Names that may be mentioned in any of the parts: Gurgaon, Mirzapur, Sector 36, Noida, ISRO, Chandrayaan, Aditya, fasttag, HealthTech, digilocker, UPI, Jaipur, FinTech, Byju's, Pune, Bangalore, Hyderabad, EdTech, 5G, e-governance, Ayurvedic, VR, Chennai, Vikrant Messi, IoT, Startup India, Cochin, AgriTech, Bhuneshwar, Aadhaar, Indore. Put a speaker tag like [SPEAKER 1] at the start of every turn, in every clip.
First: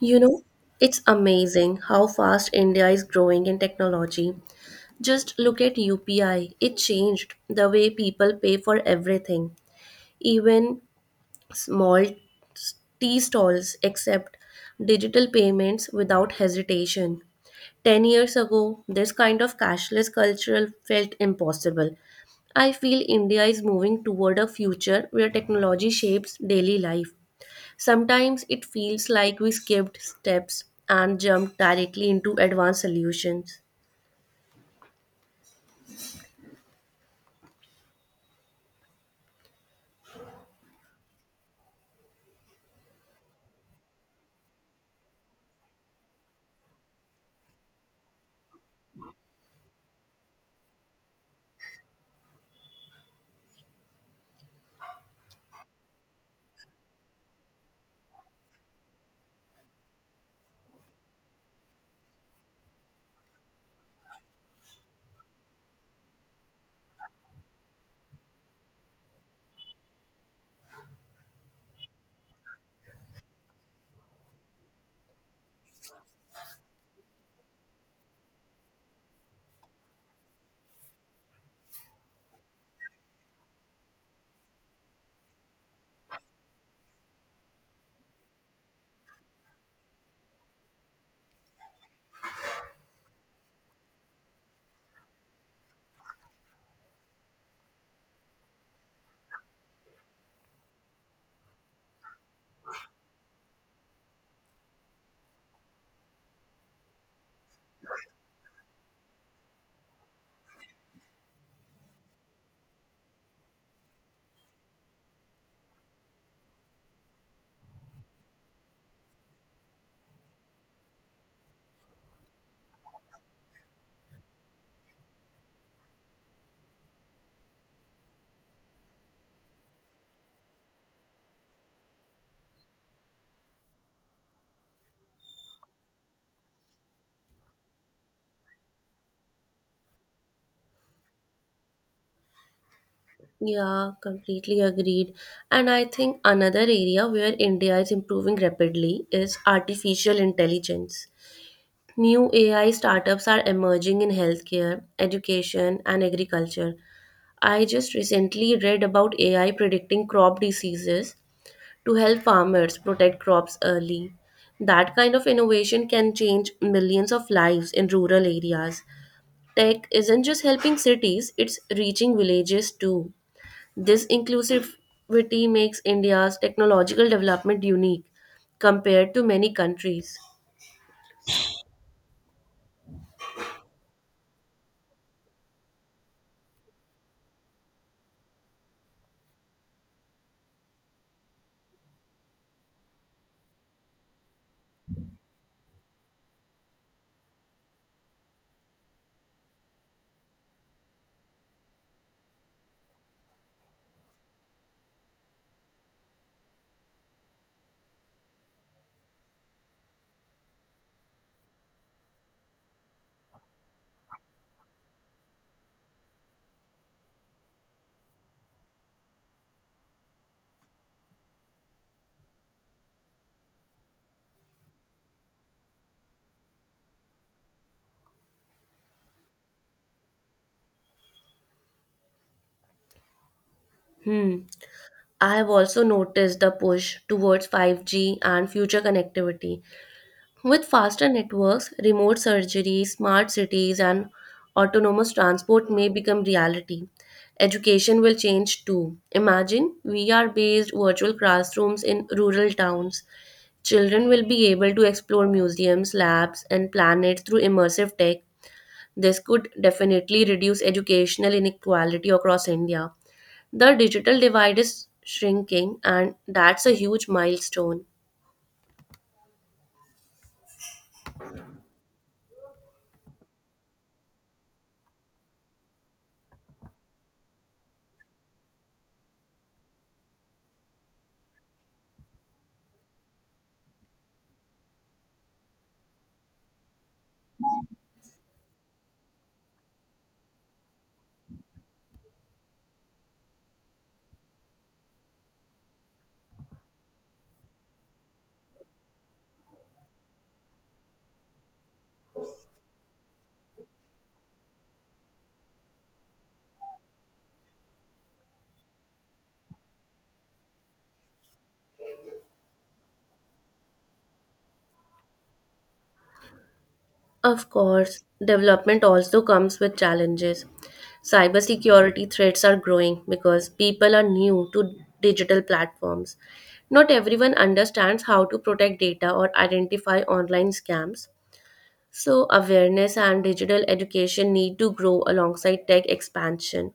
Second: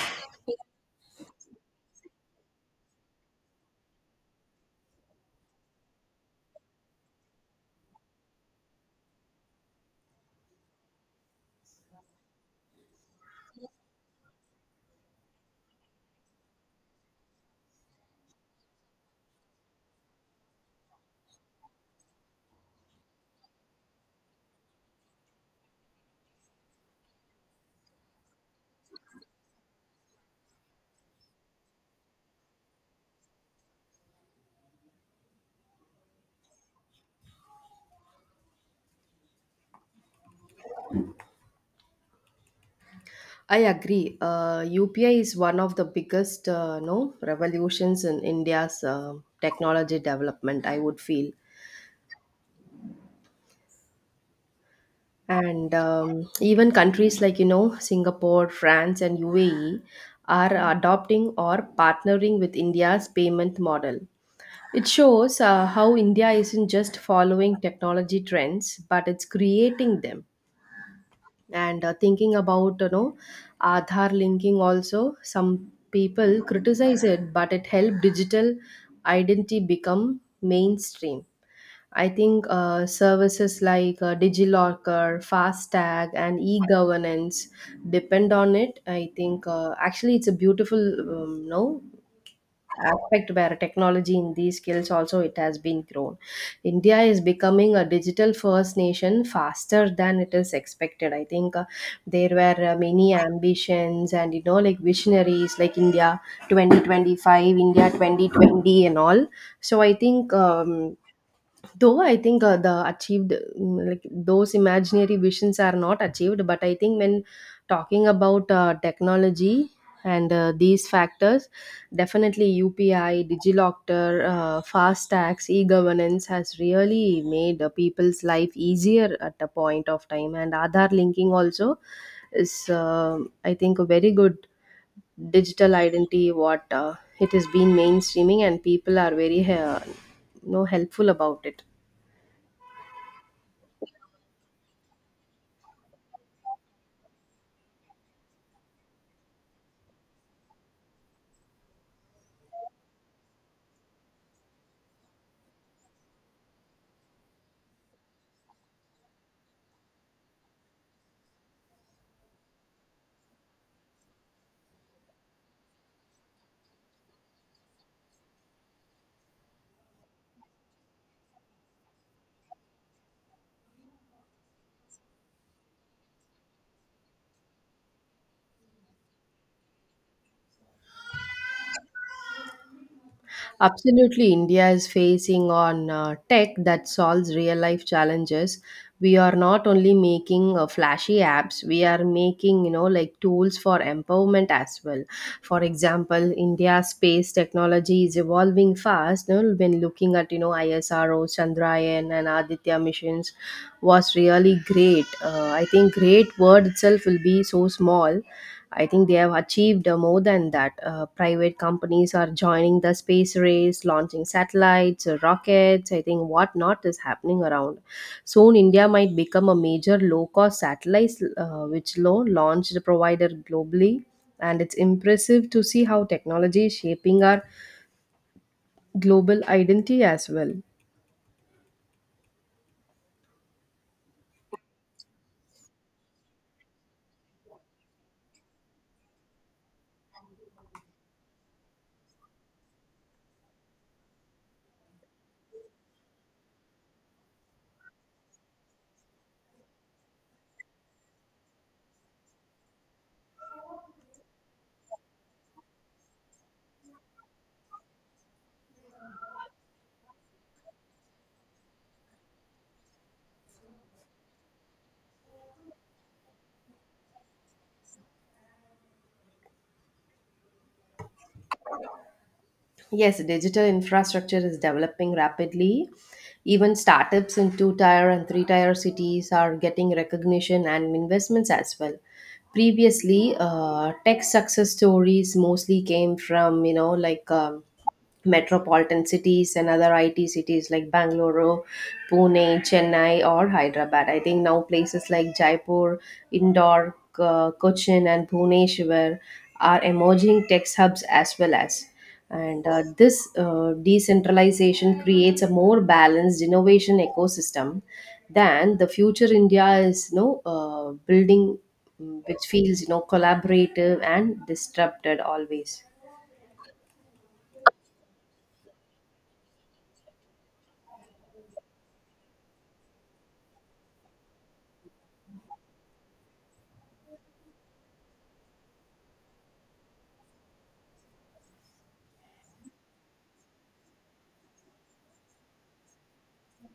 [SPEAKER 1] You know, it's amazing how fast India is growing in technology. Just look at UPI. It changed the way people pay for everything, even small tea stalls accept digital payments without hesitation. 10 years ago, this kind of cashless culture felt impossible. I feel India is moving toward a future where technology shapes daily life. Sometimes it feels like we skipped steps and jumped directly into advanced solutions.
[SPEAKER 2] I agree. UPI is one of the biggest no revolutions in India's technology development, I would feel. And Even countries like Singapore, France, and UAE are adopting or partnering with India's payment model. It shows how India isn't just following technology trends, but it's creating them. And thinking about Aadhaar linking, also some people criticize it, but it helped digital identity become mainstream. I think services like DigiLocker, fasttag and e-governance depend on it. I think actually it's a beautiful no aspect where technology in these skills also, it has been grown. India is becoming a digital first nation faster than it is expected. I think there were many ambitions and visionaries like India 2025, India 2020, and all. So I think the achieved mm, like those imaginary visions are not achieved. But I think when talking about technology and these factors, definitely UPI, DigiLocker, fast tax e-governance has really made people's life easier at a point of time. And Aadhaar linking also is, uh, I think, a very good digital identity, what it has been mainstreaming, and people are very helpful about it.
[SPEAKER 1] Yeah, completely agreed. And I think another area where India is improving rapidly is artificial intelligence. New AI startups are emerging in healthcare, education, and agriculture. I just recently read about AI predicting crop diseases to help farmers protect crops early. That kind of innovation can change millions of lives in rural areas. Tech isn't just helping cities, it's reaching villages too. This inclusivity makes India's technological development unique compared to many countries.
[SPEAKER 2] Absolutely, India is facing on tech that solves real life challenges. We are not only making flashy apps, we are making, you know, like, tools for empowerment as well. For example, India's space technology is evolving fast. You know, when looking at, you know, ISRO, Chandrayaan, and Aditya missions was really great. I think great word itself will be so small. I think they have achieved more than that. Private companies are joining the space race, launching satellites, rockets. I think what not is happening around. Soon, India might become a major low cost satellite, which low launched provider globally. And it's impressive to see how technology is shaping our global identity as well.
[SPEAKER 1] Hmm. I have also noticed the push towards 5G and future connectivity. With faster networks, remote surgery, smart cities, and autonomous transport may become reality. Education will change too. Imagine VR based virtual classrooms in rural towns. Children will be able to explore museums, labs, and planets through immersive tech. This could definitely reduce educational inequality across India. The digital divide is shrinking, and that's a huge milestone.
[SPEAKER 2] Yes, digital infrastructure is developing rapidly. Even startups in two tier and three tier cities are getting recognition and investments as well. Previously, tech success stories mostly came from, you know, like, metropolitan cities and other IT cities like Bangalore, Pune, Chennai, or Hyderabad. I think now places like Jaipur, Indore, Cochin, and Bhuneshwar are emerging tech hubs as well as. And this decentralization creates a more balanced innovation ecosystem than the future India is, you know, building, which feels, you know, collaborative and disrupted always.
[SPEAKER 1] Of course, development also comes with challenges. Cybersecurity threats are growing because people are new to digital platforms. Not everyone understands how to protect data or identify online scams. So, awareness and digital education need to grow alongside tech expansion.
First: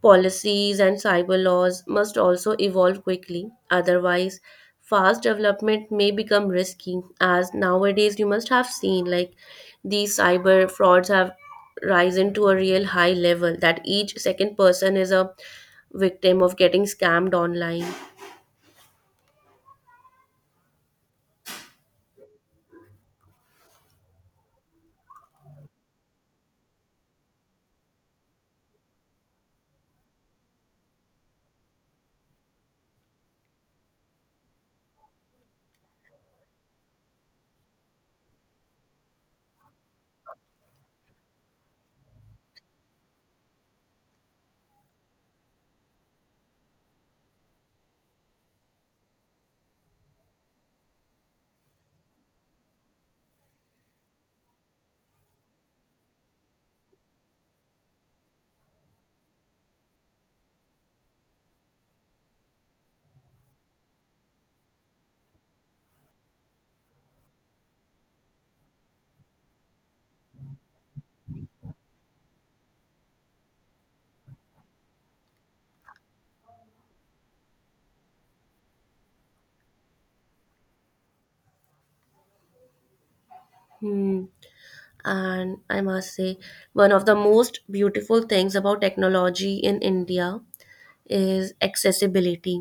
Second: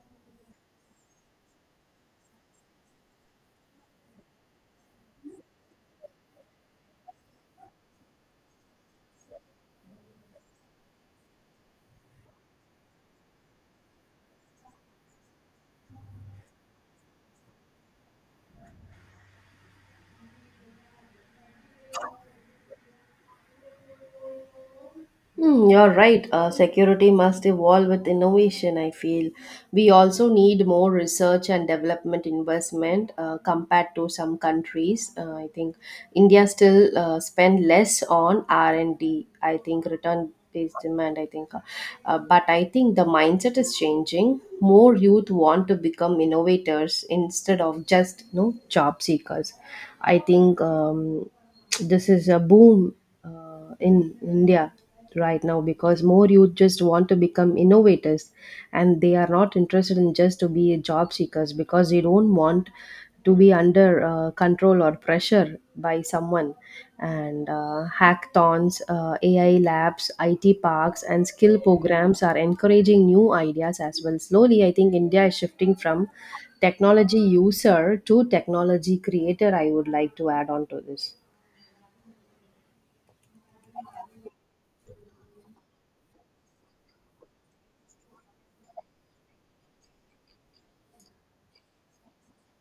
[SPEAKER 1] Policies and cyber laws must also evolve quickly, otherwise, fast development may become risky. As nowadays, you must have seen like these cyber frauds have risen to a real high level that each second person is a victim of getting scammed online.
[SPEAKER 2] Hmm, you're right. Security must evolve with innovation, I feel. We also need more research and development investment compared to some countries. I think India still spend less on R and D. I think return based demand, I think. But I think the mindset is changing. More youth want to become innovators instead of just, you know, job seekers. I think this is a boom in India right now, because more youth just want to become innovators and they are not interested in just to be job seekers, because they don't want to be under control or pressure by someone. And hackathons, AI labs, IT parks, and skill programs are encouraging new ideas as well. Slowly, I think India is shifting from technology user to technology creator. I would like to add on to this.
[SPEAKER 1] Hmm. And I must say, one of the most beautiful things about technology in India is accessibility.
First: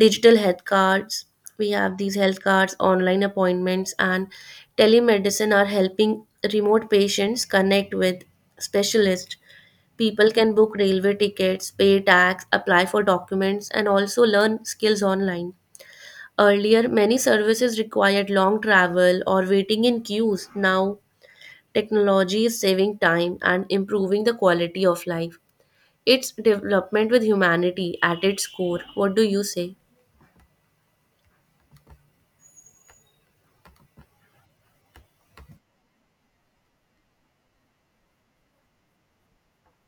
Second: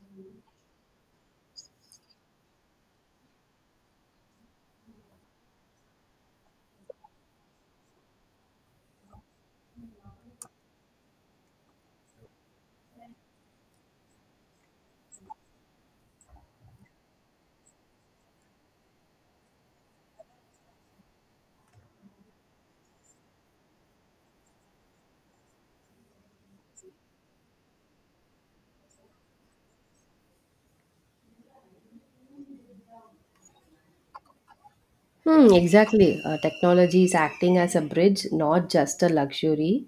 [SPEAKER 1] Digital health cards, we have these health cards, online appointments, and telemedicine are helping remote patients connect with specialists. People can book railway tickets, pay tax, apply for documents, and also learn skills online. Earlier, many services required long travel or waiting in queues. Now technology is saving time and improving the quality of life. It's development with humanity at its core. What do you say?
[SPEAKER 2] Hmm, exactly. Technology is acting as a bridge, not just a luxury.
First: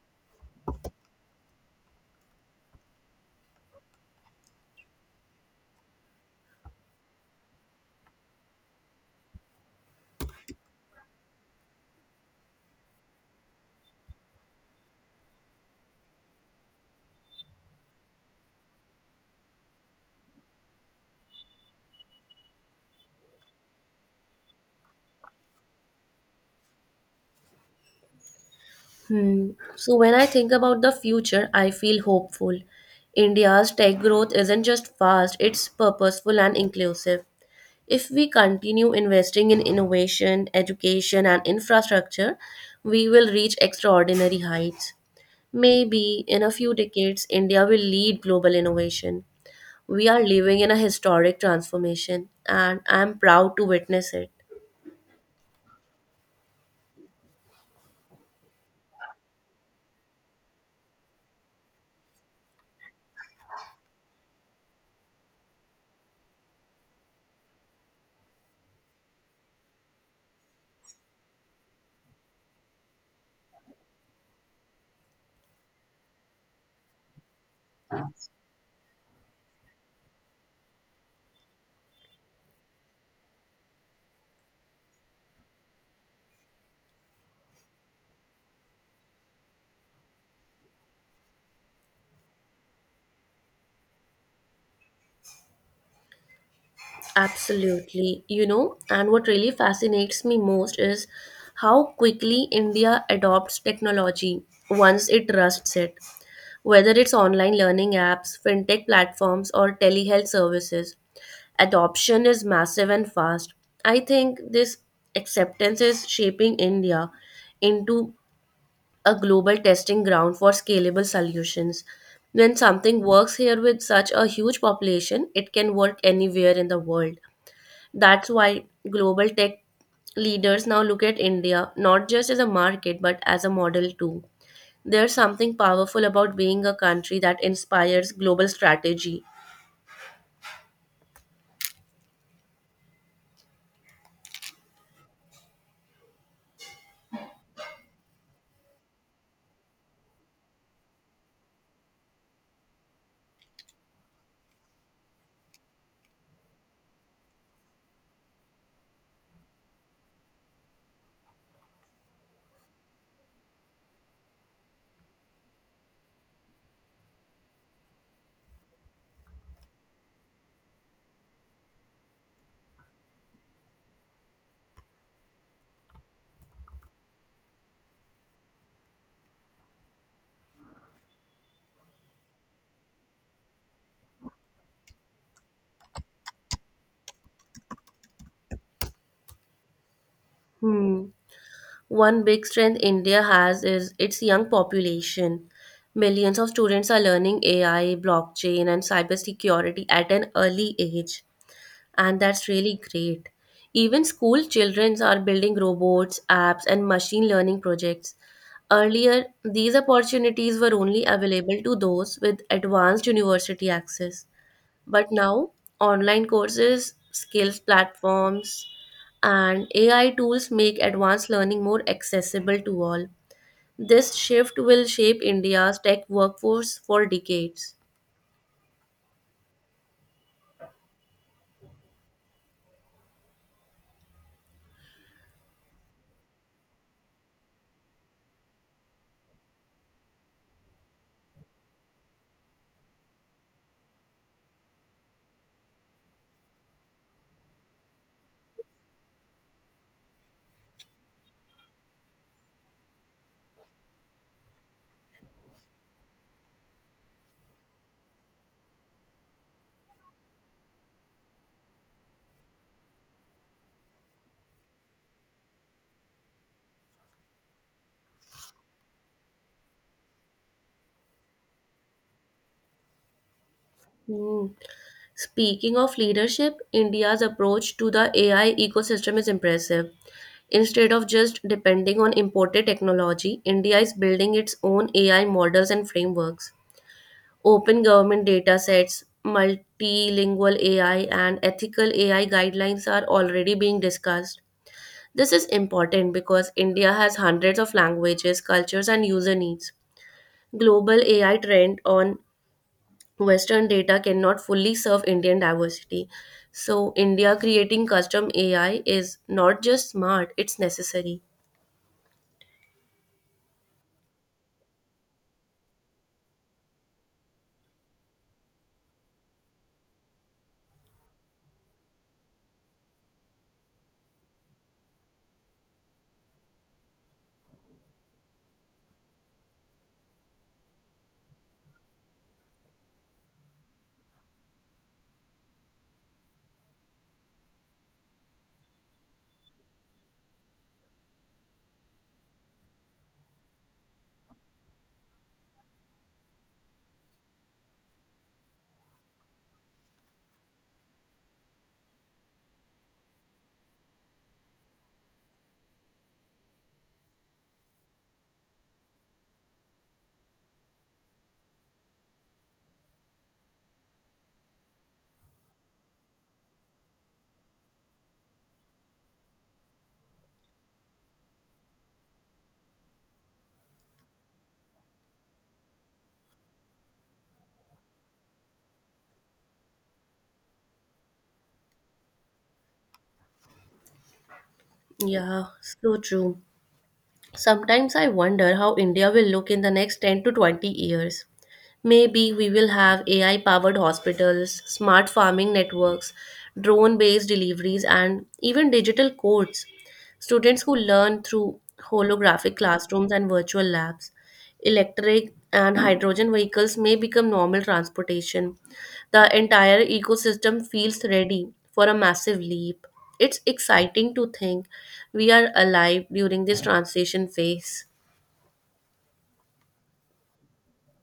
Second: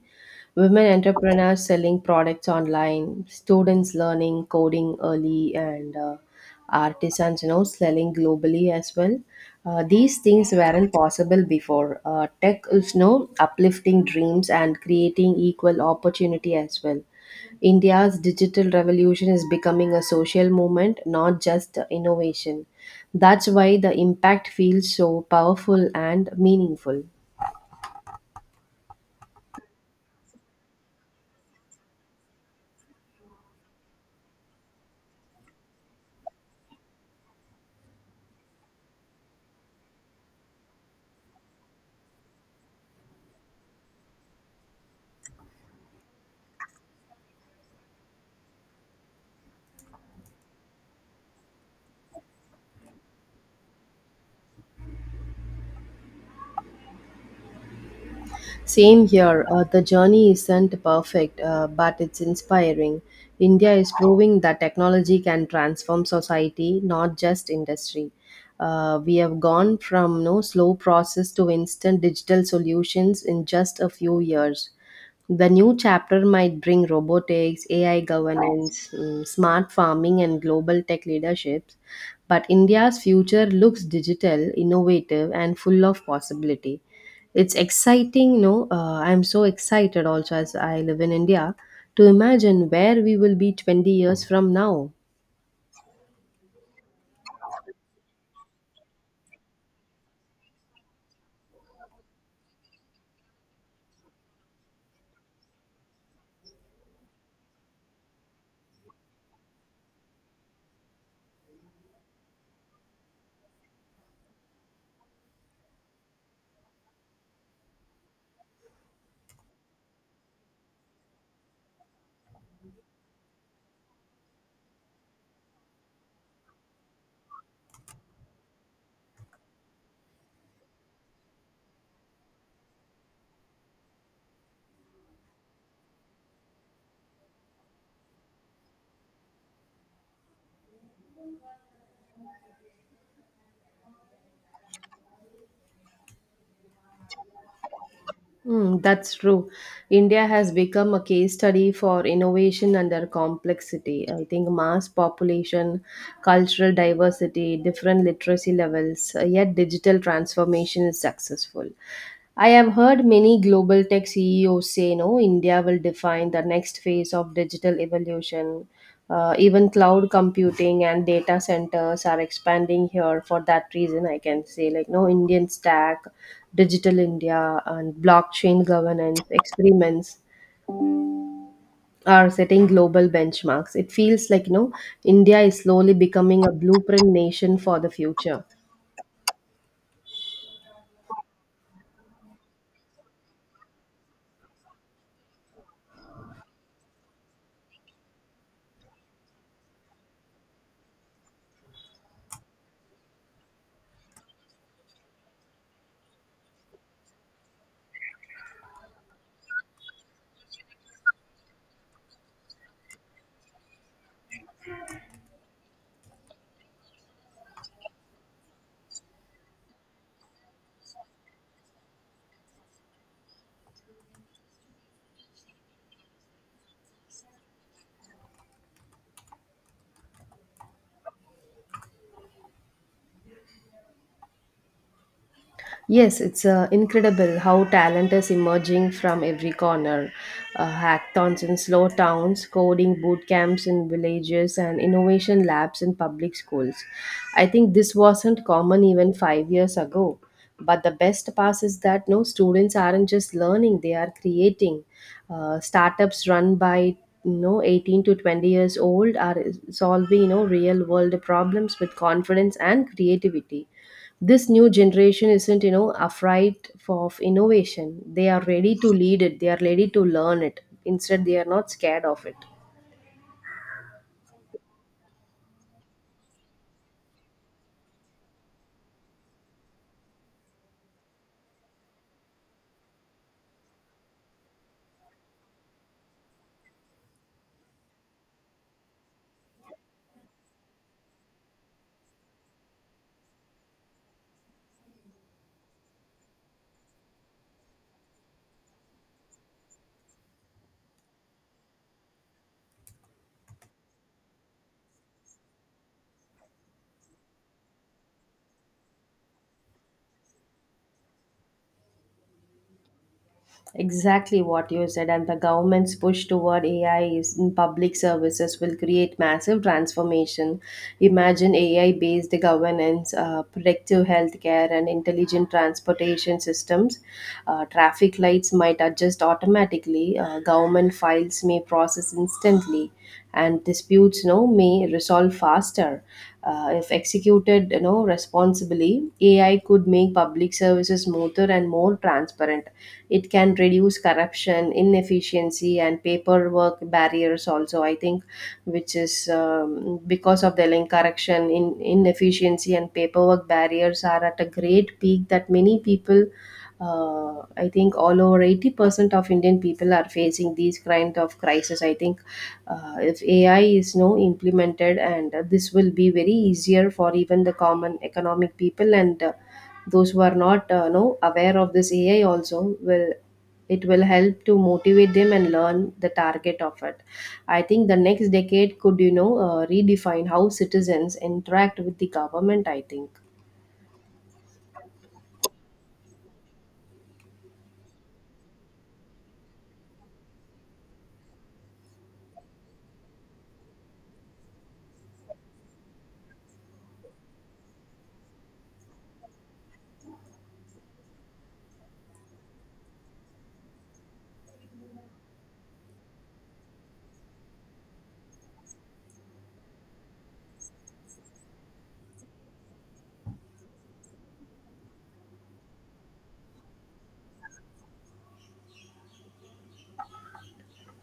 [SPEAKER 2] Women entrepreneurs selling products online, students learning coding early, and artisans, you know, selling globally as well. These things weren't possible before. Tech is, you know, uplifting dreams and creating equal opportunity as well. India's digital revolution is becoming a social movement, not just innovation. That's why the impact feels so powerful and meaningful.
[SPEAKER 1] Hmm. So, when I think about the future, I feel hopeful. India's tech growth isn't just fast, it's purposeful and inclusive. If we continue investing in innovation, education, and infrastructure, we will reach extraordinary heights. Maybe in a few decades, India will lead global innovation. We are living in a historic transformation, and I am proud to witness it.
[SPEAKER 2] Same here. The journey isn't perfect, but it's inspiring. India is proving that technology can transform society, not just industry. We have gone from no slow process to instant digital solutions in just a few years. The new chapter might bring robotics, AI governance, smart farming, and global tech leaderships. But India's future looks digital, innovative, and full of possibility. It's exciting, you know. I'm so excited also, as I live in India, to imagine where we will be 20 years from now.
[SPEAKER 1] Absolutely. You know, and what really fascinates me most is how quickly India adopts technology once it trusts it. Whether it's online learning apps, fintech platforms, or telehealth services, adoption is massive and fast. I think this acceptance is shaping India into a global testing ground for scalable solutions. When something works here with such a huge population, it can work anywhere in the world. That's why global tech leaders now look at India not just as a market but as a model too. There's something powerful about being a country that inspires global strategy.
[SPEAKER 2] Mm, that's true. India has become a case study for innovation under complexity. I think mass population, cultural diversity, different literacy levels, yet digital transformation is successful. I have heard many global tech CEOs say, no, India will define the next phase of digital evolution. Even cloud computing and data centers are expanding here for that reason, I can say. Like, no, Indian stack, Digital India, and blockchain governance experiments are setting global benchmarks. It feels like, you know, India is slowly becoming a blueprint nation for the future.
[SPEAKER 1] Hmm. One big strength India has is its young population. Millions of students are learning AI, blockchain, and cybersecurity at an early age, and that's really great. Even school children are building robots, apps, and machine learning projects. Earlier, these opportunities were only available to those with advanced university access. But now, online courses, skills platforms, and AI tools make advanced learning more accessible to all. This shift will shape India's tech workforce for decades.
[SPEAKER 2] Yes, it's incredible how talent is emerging from every corner. Hackathons in slow towns, coding boot camps in villages, and innovation labs in public schools. I think this wasn't common even 5 years ago. But the best part is that no, students aren't just learning, they are creating. Startups run by, you know, 18 to 20 years old are solving, you know, real world problems with confidence and creativity. This new generation isn't, you know, afraid of innovation. They are ready to lead it, they are ready to learn it. Instead, they are not scared of it.
[SPEAKER 1] Hmm. Speaking of leadership, India's approach to the AI ecosystem is impressive. Instead of just depending on imported technology, India is building its own AI models and frameworks. Open government datasets, multilingual AI, and ethical AI guidelines are already being discussed. This is important because India has hundreds of languages, cultures, and user needs. Global AI trend on Western data cannot fully serve Indian diversity. So, India creating custom AI is not just smart, it's necessary.
[SPEAKER 2] Exactly what you said, and the government's push toward AI is in public services, will create massive transformation. Imagine AI based governance, predictive healthcare, and intelligent transportation systems. Traffic lights might adjust automatically, government files may process instantly, and disputes, you know, may resolve faster. If executed, you know, responsibly, AI could make public services smoother and more transparent. It can reduce corruption, inefficiency, and paperwork barriers also, I think, which is, because of the link correction in inefficiency and paperwork barriers are at a great peak, that many people, I think, all over 80% of Indian people are facing these kind of crisis, I think. If AI is no implemented, and this will be very easier for even the common economic people, and those who are not no aware of this AI, also will, it will help to motivate them and learn the target of it. I think the next decade could, you know, redefine how citizens interact with the government, I think.
[SPEAKER 1] Yeah, so true. Sometimes I wonder how India will look in the next 10 to 20 years. Maybe we will have AI powered hospitals, smart farming networks, drone based deliveries, and even digital courts. Students who learn through holographic classrooms and virtual labs. Electric and hydrogen vehicles may become normal transportation. The entire ecosystem feels ready for a massive leap. It's exciting to think we are alive during this transition phase.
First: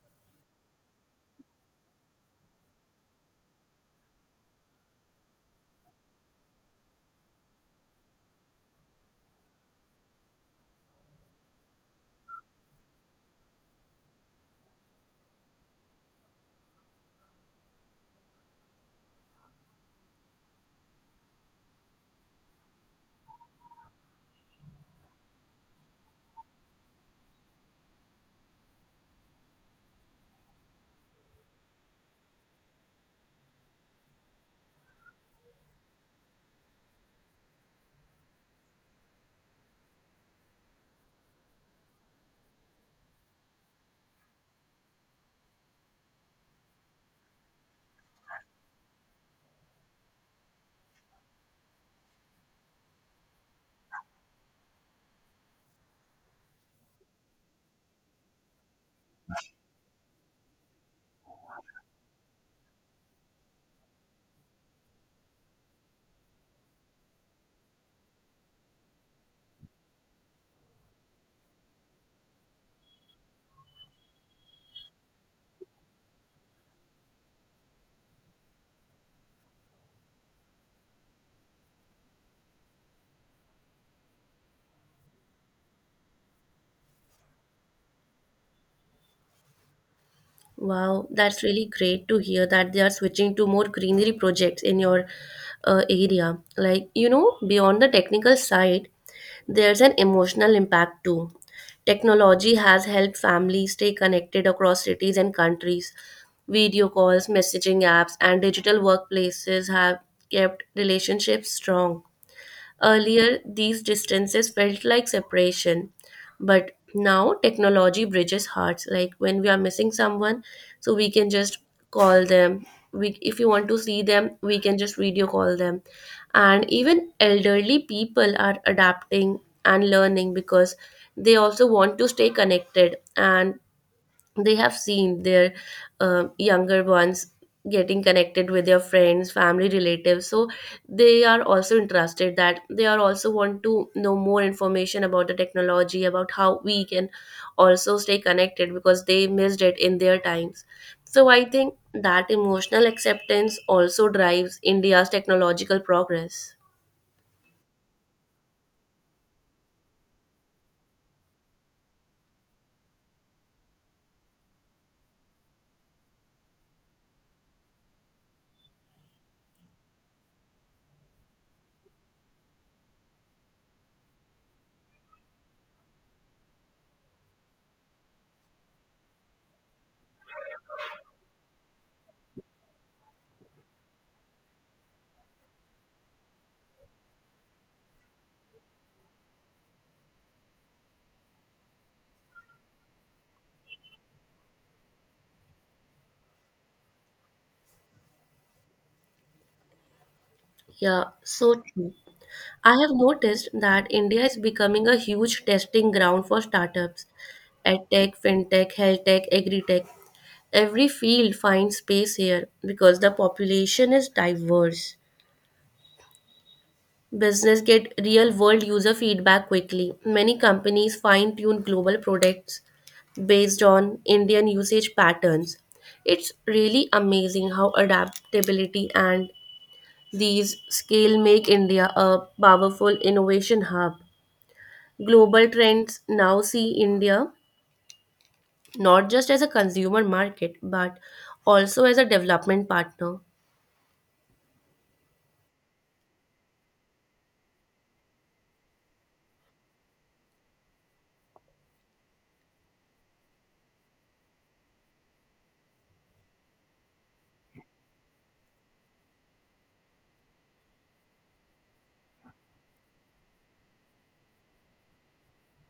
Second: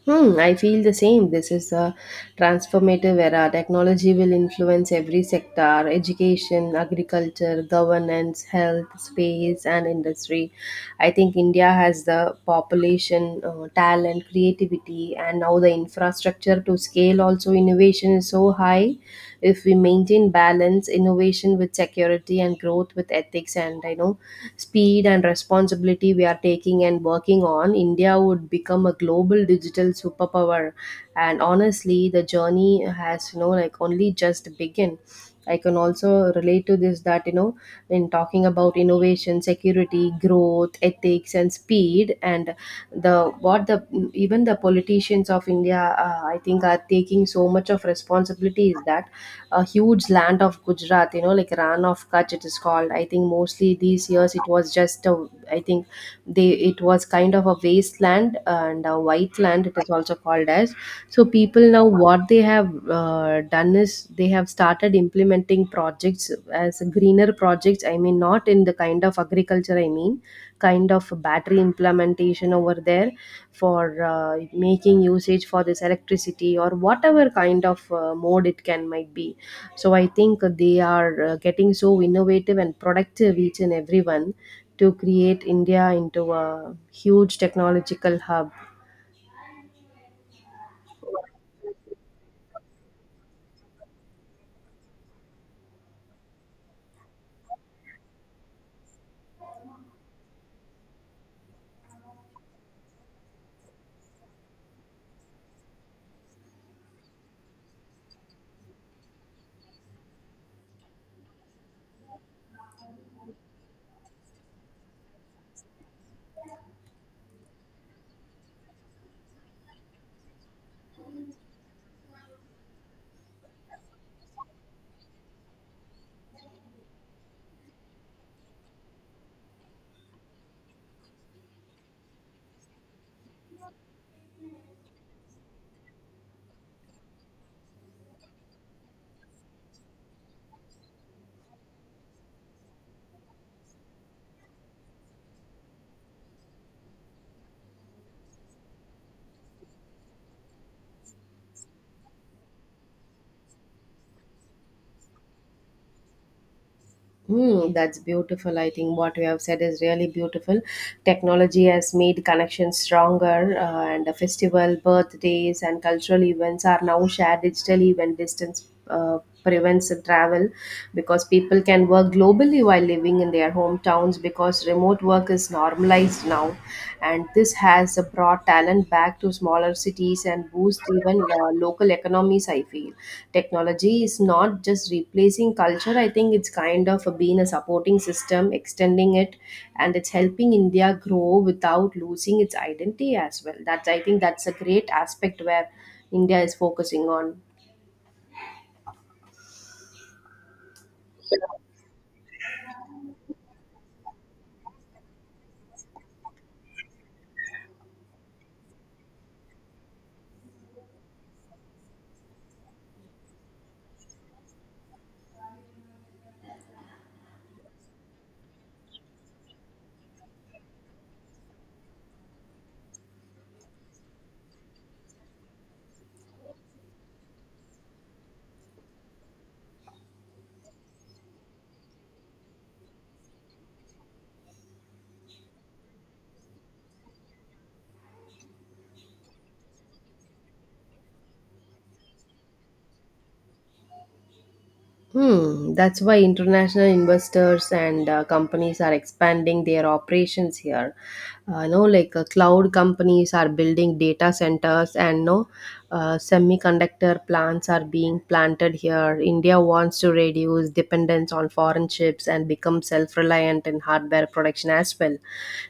[SPEAKER 2] Hmm, I feel the same. This is a transformative era. Technology will influence every sector: education, agriculture, governance, health, space, and industry. I think India has the population, talent, creativity, and now the infrastructure to scale. Also, innovation is so high. If we maintain balance, innovation with security and growth with ethics, and, you know, speed and responsibility we are taking and working on, India would become a global digital superpower. And honestly, the journey has, you know, like, only just begun. I can also relate to this, that, you know, in talking about innovation, security, growth, ethics, and speed and the, what, the even the politicians of India, I think are taking so much of responsibility, is that a huge land of Gujarat, you know, like Ran of Kutch it is called. I think mostly these years it was just a, I think, they it was kind of a wasteland and a white land, it is also called as. So people now, what they have done is they have started implementing projects as greener projects. I mean, not in the kind of agriculture, I mean, kind of battery implementation over there for making usage for this electricity or whatever kind of mode it can might be. So I think they are getting so innovative and productive, each and everyone, to create India into a huge technological hub.
[SPEAKER 1] Wow, that's really great to hear that they are switching to more greenery projects in your area. Like, you know, beyond the technical side, there's an emotional impact too. Technology has helped families stay connected across cities and countries. Video calls, messaging apps, and digital workplaces have kept relationships strong. Earlier, these distances felt like separation, but now technology bridges hearts. Like when we are missing someone, so we can just call them. We, if you want to see them, we can just video call them. And even elderly people are adapting and learning because they also want to stay connected and they have seen their younger ones getting connected with their friends, family, relatives, so they are also interested, that they are also want to know more information about the technology, about how we can also stay connected because they missed it in their times. So I think that emotional acceptance also drives India's technological progress.
[SPEAKER 2] Hmm, that's beautiful. I think what you have said is really beautiful. Technology has made connections stronger, and the festival, birthdays, and cultural events are now shared digitally when distance prevents the travel, because people can work globally while living in their hometowns, because remote work is normalized now. And this has brought talent back to smaller cities and boost even local economies, I feel. Technology is not just replacing culture, I think it's kind of a, being a supporting system, extending it. And it's helping India grow without losing its identity as well. That's, I think that's a great aspect where India is focusing on.
[SPEAKER 1] Yeah, so true. I have noticed that India is becoming a huge testing ground for startups. EdTech, FinTech, HealthTech, AgriTech. Every field finds space here because the population is diverse. Business get real world user feedback quickly. Many companies fine tune global products based on Indian usage patterns. It's really amazing how adaptability and these scale make India a powerful innovation hub. Global trends now see India not just as a consumer market but also as a development partner.
[SPEAKER 2] Hmm, that's why international investors and companies are expanding their operations here. No, like Cloud companies are building data centers, and no semiconductor plants are being planted here. India wants to reduce dependence on foreign chips and become self-reliant in hardware production as well.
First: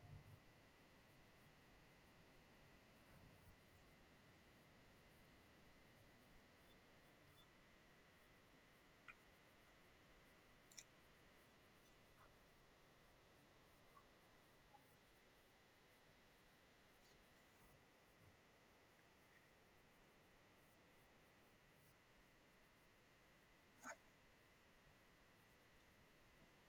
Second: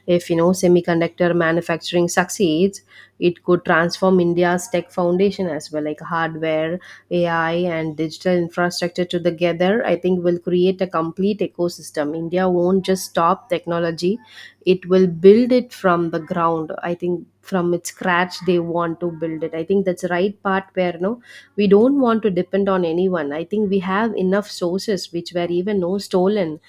[SPEAKER 2] If you know semiconductor manufacturing succeeds, it could transform India's tech foundation as well, like hardware, AI, and digital infrastructure together. I think will create a complete ecosystem. India won't just stop technology; it will build it from the ground. I think from its scratch they want to build it. I think that's the right part where no we don't want to depend on anyone. I think we have enough sources which were even no stolen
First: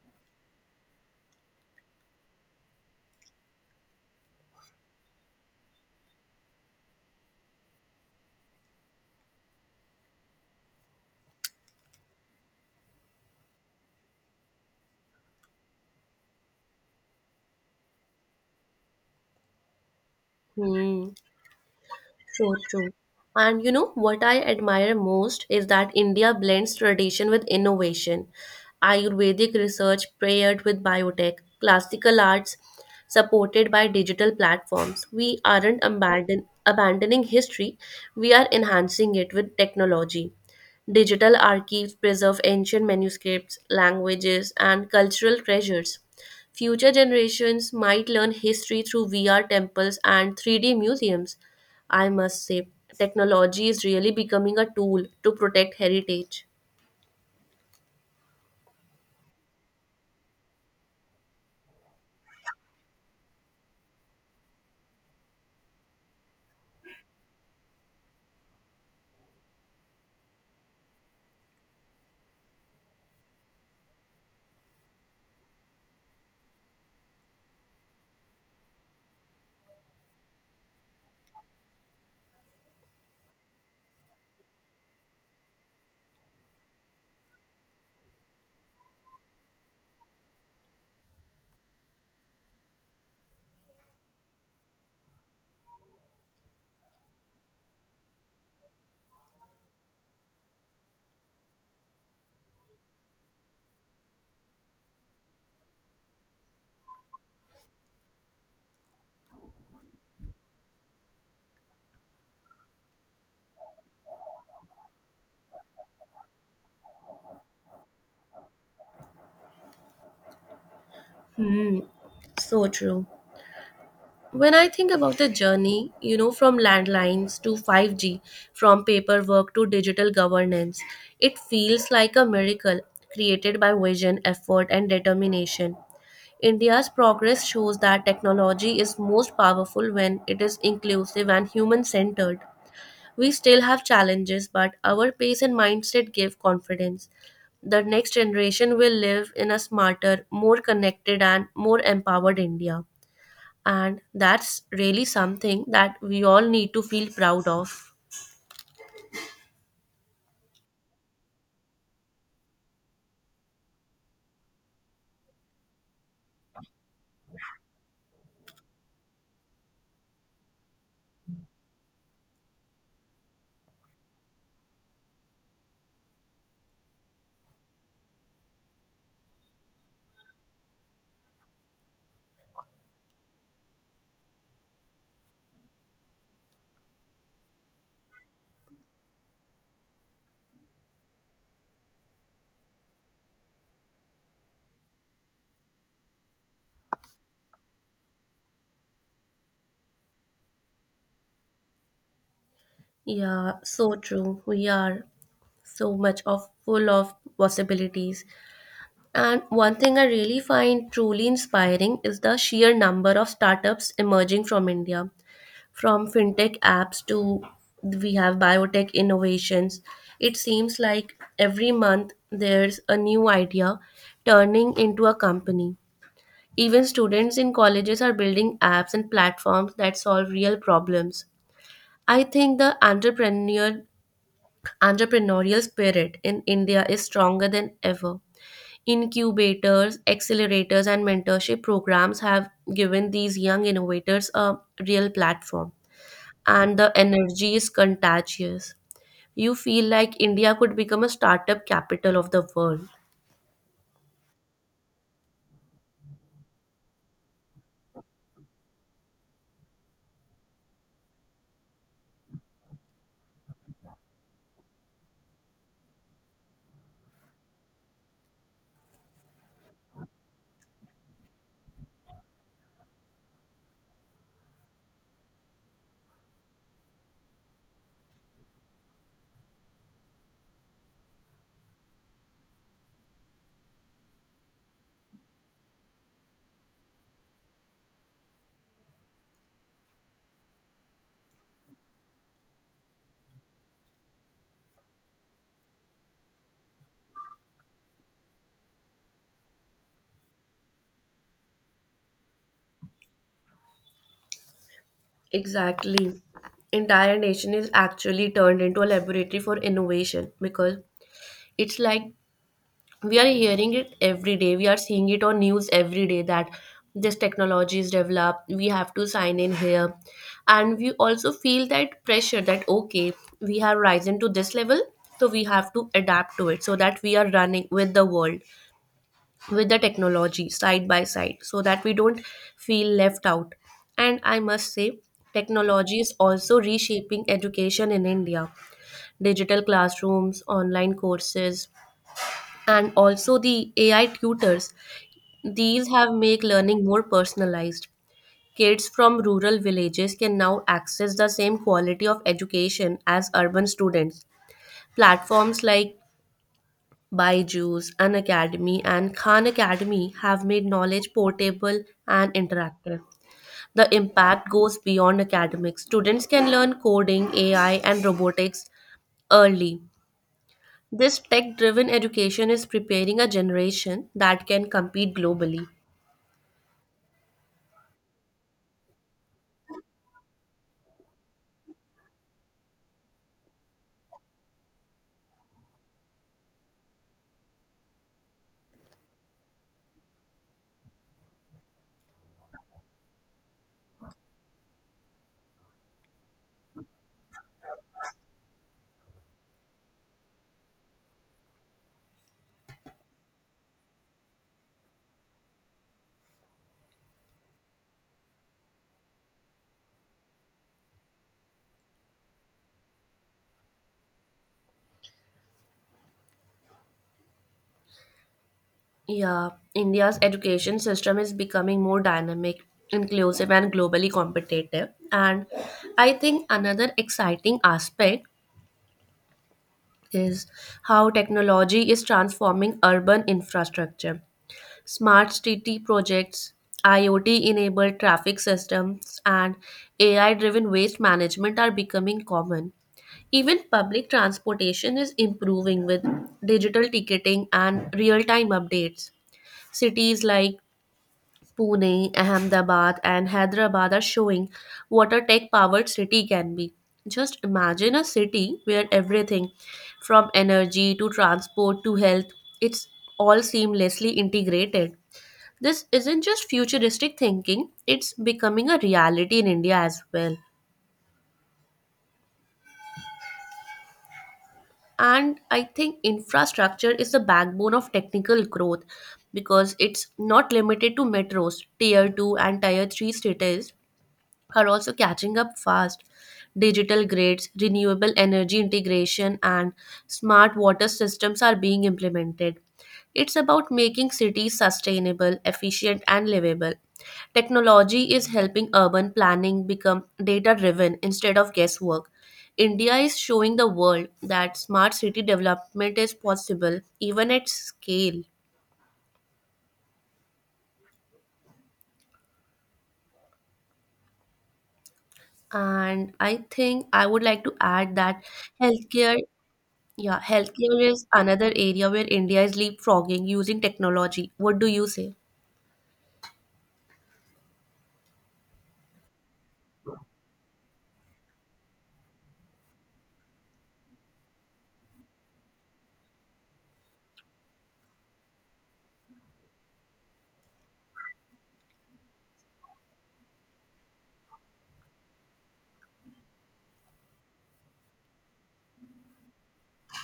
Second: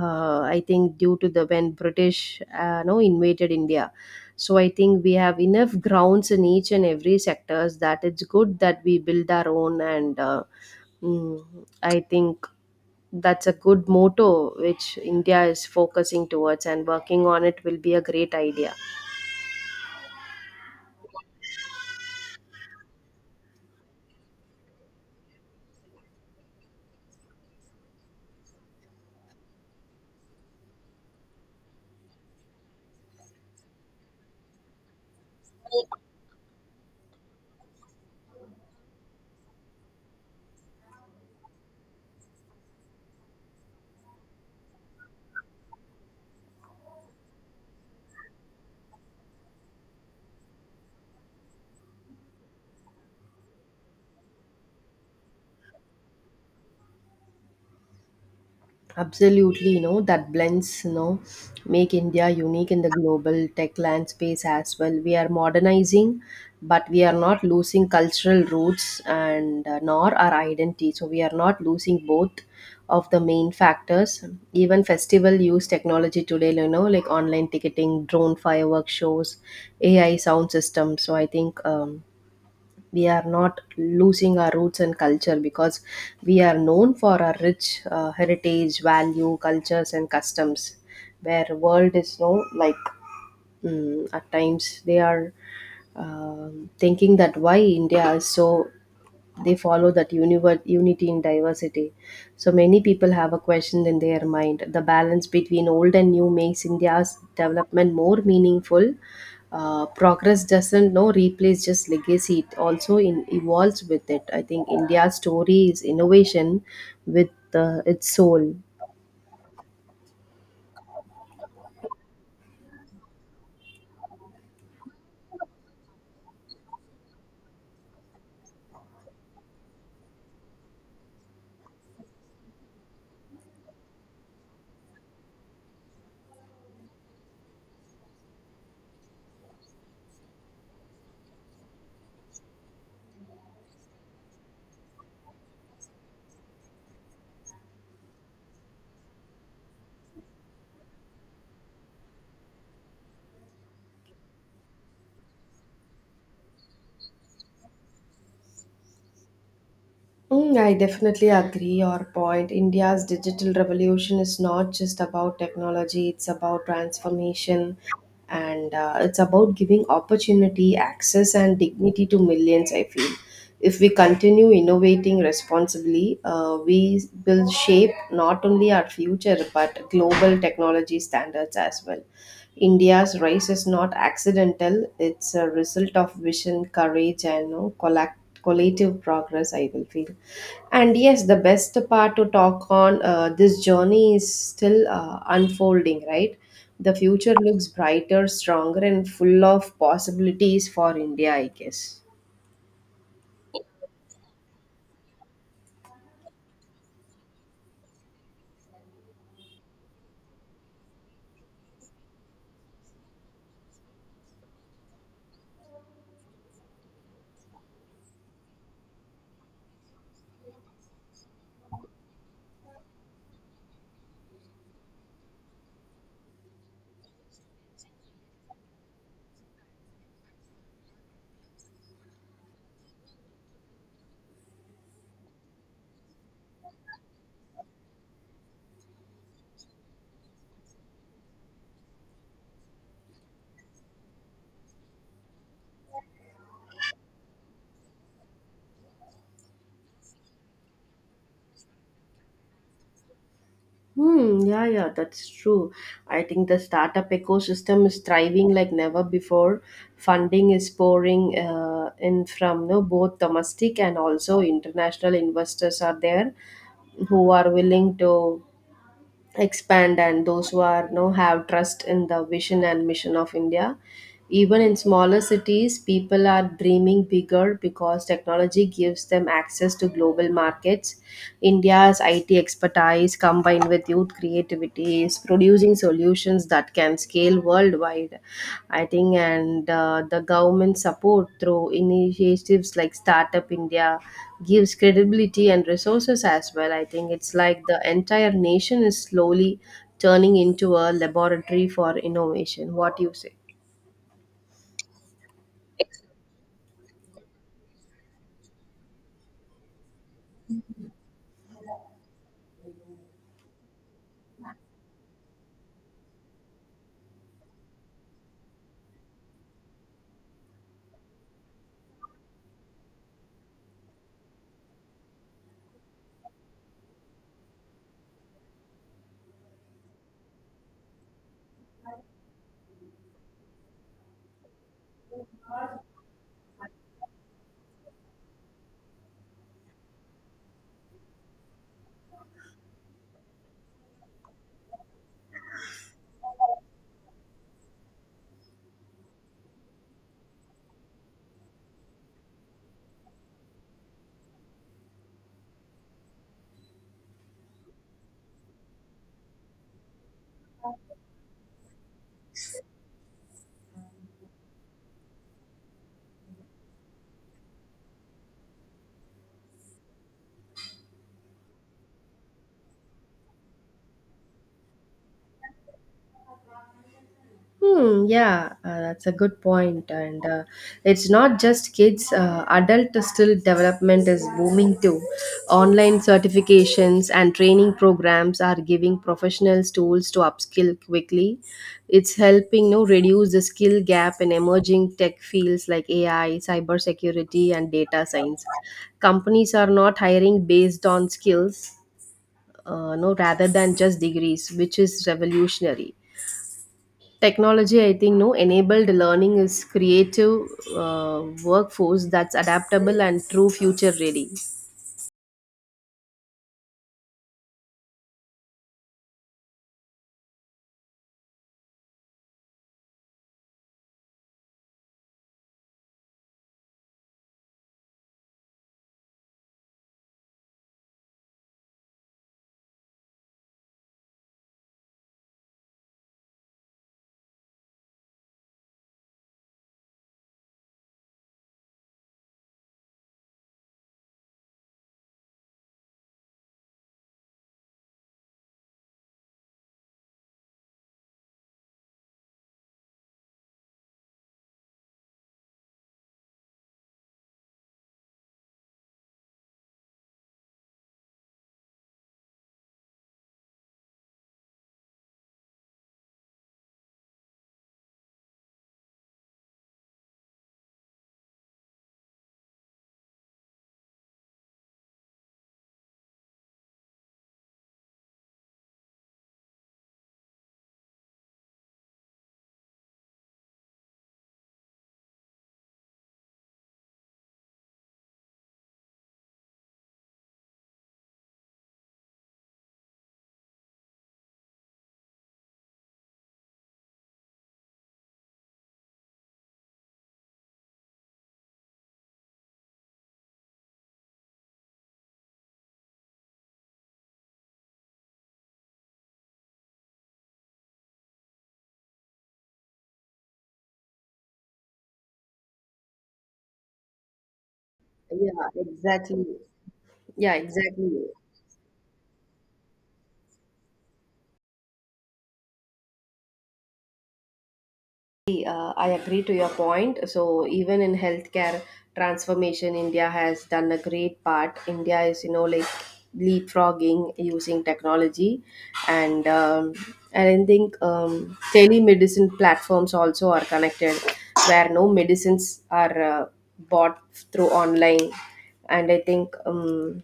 [SPEAKER 2] I think due to the when british no invaded india so I think we have enough grounds in each and every sectors that it's good that we build our own and mm, I think that's a good motto which india is focusing towards and working on it will be a great idea.
[SPEAKER 1] Hmm. So true. And you know what I admire most is that India blends tradition with innovation. Ayurvedic research paired with biotech, classical arts supported by digital platforms. We aren't abandoning history, we are enhancing it with technology. Digital archives preserve ancient manuscripts, languages, and cultural treasures. Future generations might learn history through VR temples and 3D museums. I must say, technology is really becoming a tool to protect heritage.
[SPEAKER 2] Absolutely, you know, that blends, you know, make India unique in the global tech landscape as well. We are modernizing, but we are not losing cultural roots and nor our identity. So we are not losing both of the main factors. Even festival use technology today, you know, like online ticketing, drone firework shows, AI sound system. So I think we are not losing our roots and culture because we are known for our rich heritage value cultures and customs where world is no like at times they are thinking that why india is so they follow that unity in diversity. So many people have a question in their mind. The balance between old and new makes India's development more meaningful. Progress doesn't no replace just legacy. It also evolves with it. I think India's story is innovation with its soul.
[SPEAKER 1] Hmm, so true. When I think about the journey, you know, from landlines to 5G, from paperwork to digital governance, it feels like a miracle created by vision, effort, and determination. India's progress shows that technology is most powerful when it is inclusive and human centered. We still have challenges, but our pace and mindset give confidence. The next generation will live in a smarter, more connected, and more empowered India. And that's really something that we all need to feel proud of.
[SPEAKER 2] Mm, I definitely agree your point. India's digital revolution is not just about technology, it's about transformation and it's about giving opportunity, access, and dignity to millions. I feel if we continue innovating responsibly, we will shape not only our future but global technology standards as well. India's rise is not accidental, it's a result of vision, courage, and you know, collective progress I will feel and yes the best part to talk on this journey is still unfolding right the future looks brighter stronger and full of possibilities for india I guess.
[SPEAKER 1] Yeah, so true. We are so much of full of possibilities. And one thing I really find truly inspiring is the sheer number of startups emerging from India, from fintech apps to we have biotech innovations. It seems like every month there's a new idea turning into a company. Even students in colleges are building apps and platforms that solve real problems. I think the entrepreneurial spirit in India is stronger than ever. Incubators, accelerators, and mentorship programs have given these young innovators a real platform, and the energy is contagious. You feel like India could become a startup capital of the world.
[SPEAKER 2] Hmm, yeah, yeah, that's true. I think the startup ecosystem is thriving like never before. Funding is pouring in from no both domestic and also international investors are there who are willing to expand and those who are you know have trust in the vision and mission of india even in smaller cities, people are dreaming bigger because technology gives them access to global markets. India's IT expertise combined with youth creativity is producing solutions that can scale worldwide, I think, and the government support through initiatives like Startup India gives credibility and resources as well. I think it's like the entire nation is slowly turning into a laboratory for innovation. What do you say?
[SPEAKER 1] Exactly. Entire nation is actually turned into a laboratory for innovation because it's like we are hearing it every day, we are seeing it on news every day, that this technology is developed, we have to sign in here, and we also feel that pressure that, okay, we have risen to this level, so we have to adapt to it so that we are running with the world, with the technology side by side, so that we don't feel left out. And I must say, technology is also reshaping education in India. Digital classrooms, online courses, and also the AI tutors. These have make learning more personalized. Kids from rural villages can now access the same quality of education as urban students. Platforms like Byju's, An Academy, and Khan Academy have made knowledge portable and interactive. The impact goes beyond academics. Students can learn coding, AI, and robotics early. This tech driven education is preparing a generation that can compete globally.
[SPEAKER 2] Hmm, yeah, that's a good point. And it's not just kids, adult skill development is booming too. Online certifications and training programs are giving professionals tools to upskill quickly. It's helping you reduce the skill gap in emerging tech fields like AI, cybersecurity, and data science. Companies are not hiring based on skills, no, rather than just degrees, which is revolutionary. Technology, I think, no enabled learning is creative workforce that's adaptable and true future ready.
[SPEAKER 1] Yeah, India's education system is becoming more dynamic, inclusive, and globally competitive. And I think another exciting aspect is how technology is transforming urban infrastructure. Smart city projects, IoT enabled traffic systems, and AI driven waste management are becoming common. Even public transportation is improving with digital ticketing and real time updates. Cities like Pune, Ahmedabad, and Hyderabad are showing what a tech powered city can be. Just imagine a city where everything from energy to transport to health, it's all seamlessly integrated. This isn't just futuristic thinking, it's becoming a reality in India as well. And I think infrastructure is the backbone of technical growth because it's not limited to metros, tier 2 and tier 3 cities are also catching up fast. Digital grids, renewable energy integration, and smart water systems are being implemented. It's about making cities sustainable, efficient, and livable. Technology is helping urban planning become data driven instead of guesswork. India is showing the world that smart city development is possible even at scale. And I think I would like to add that
[SPEAKER 2] Yeah,
[SPEAKER 1] healthcare,
[SPEAKER 2] exactly.
[SPEAKER 1] yeah,
[SPEAKER 2] Yeah,
[SPEAKER 1] healthcare is
[SPEAKER 2] exactly.
[SPEAKER 1] another area where India is leapfrogging using technology. What do you say?
[SPEAKER 2] I agree to your point. So even in healthcare transformation, India has done a great part. India is, you know, like leapfrogging using technology, and I think telemedicine platforms also are connected, where no medicines are bought through online, and I think.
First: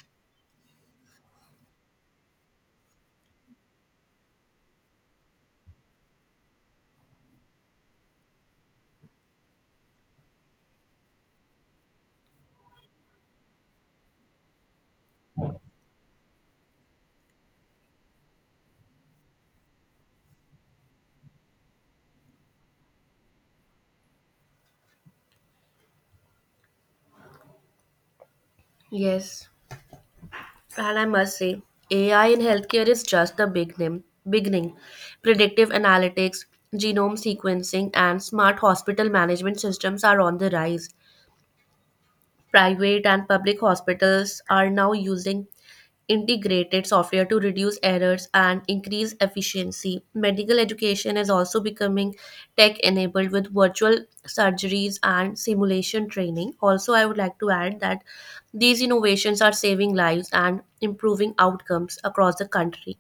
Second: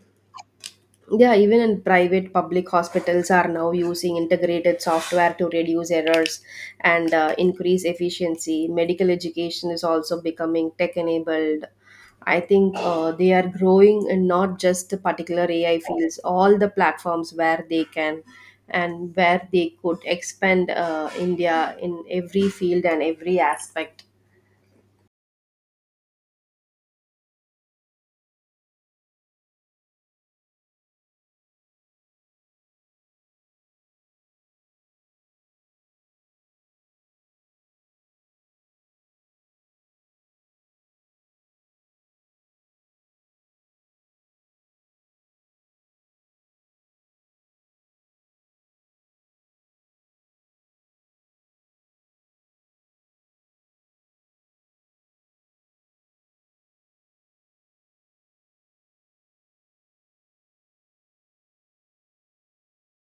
[SPEAKER 2] Yeah, even in private public hospitals are now using integrated software to reduce errors and increase efficiency. Medical education is also becoming tech enabled. I think they are growing in not just the particular AI fields, all the platforms where they can and where they could expand India in every field and every aspect.
[SPEAKER 1] Yes, and I must say, AI in healthcare is just the beginning, predictive analytics, genome sequencing, and smart hospital management systems are on the rise. Private and public hospitals are now using integrated software to reduce errors and increase efficiency. Medical education is also becoming tech enabled with virtual surgeries and simulation training. Also, I would like to add that these innovations are saving lives and improving outcomes across the country.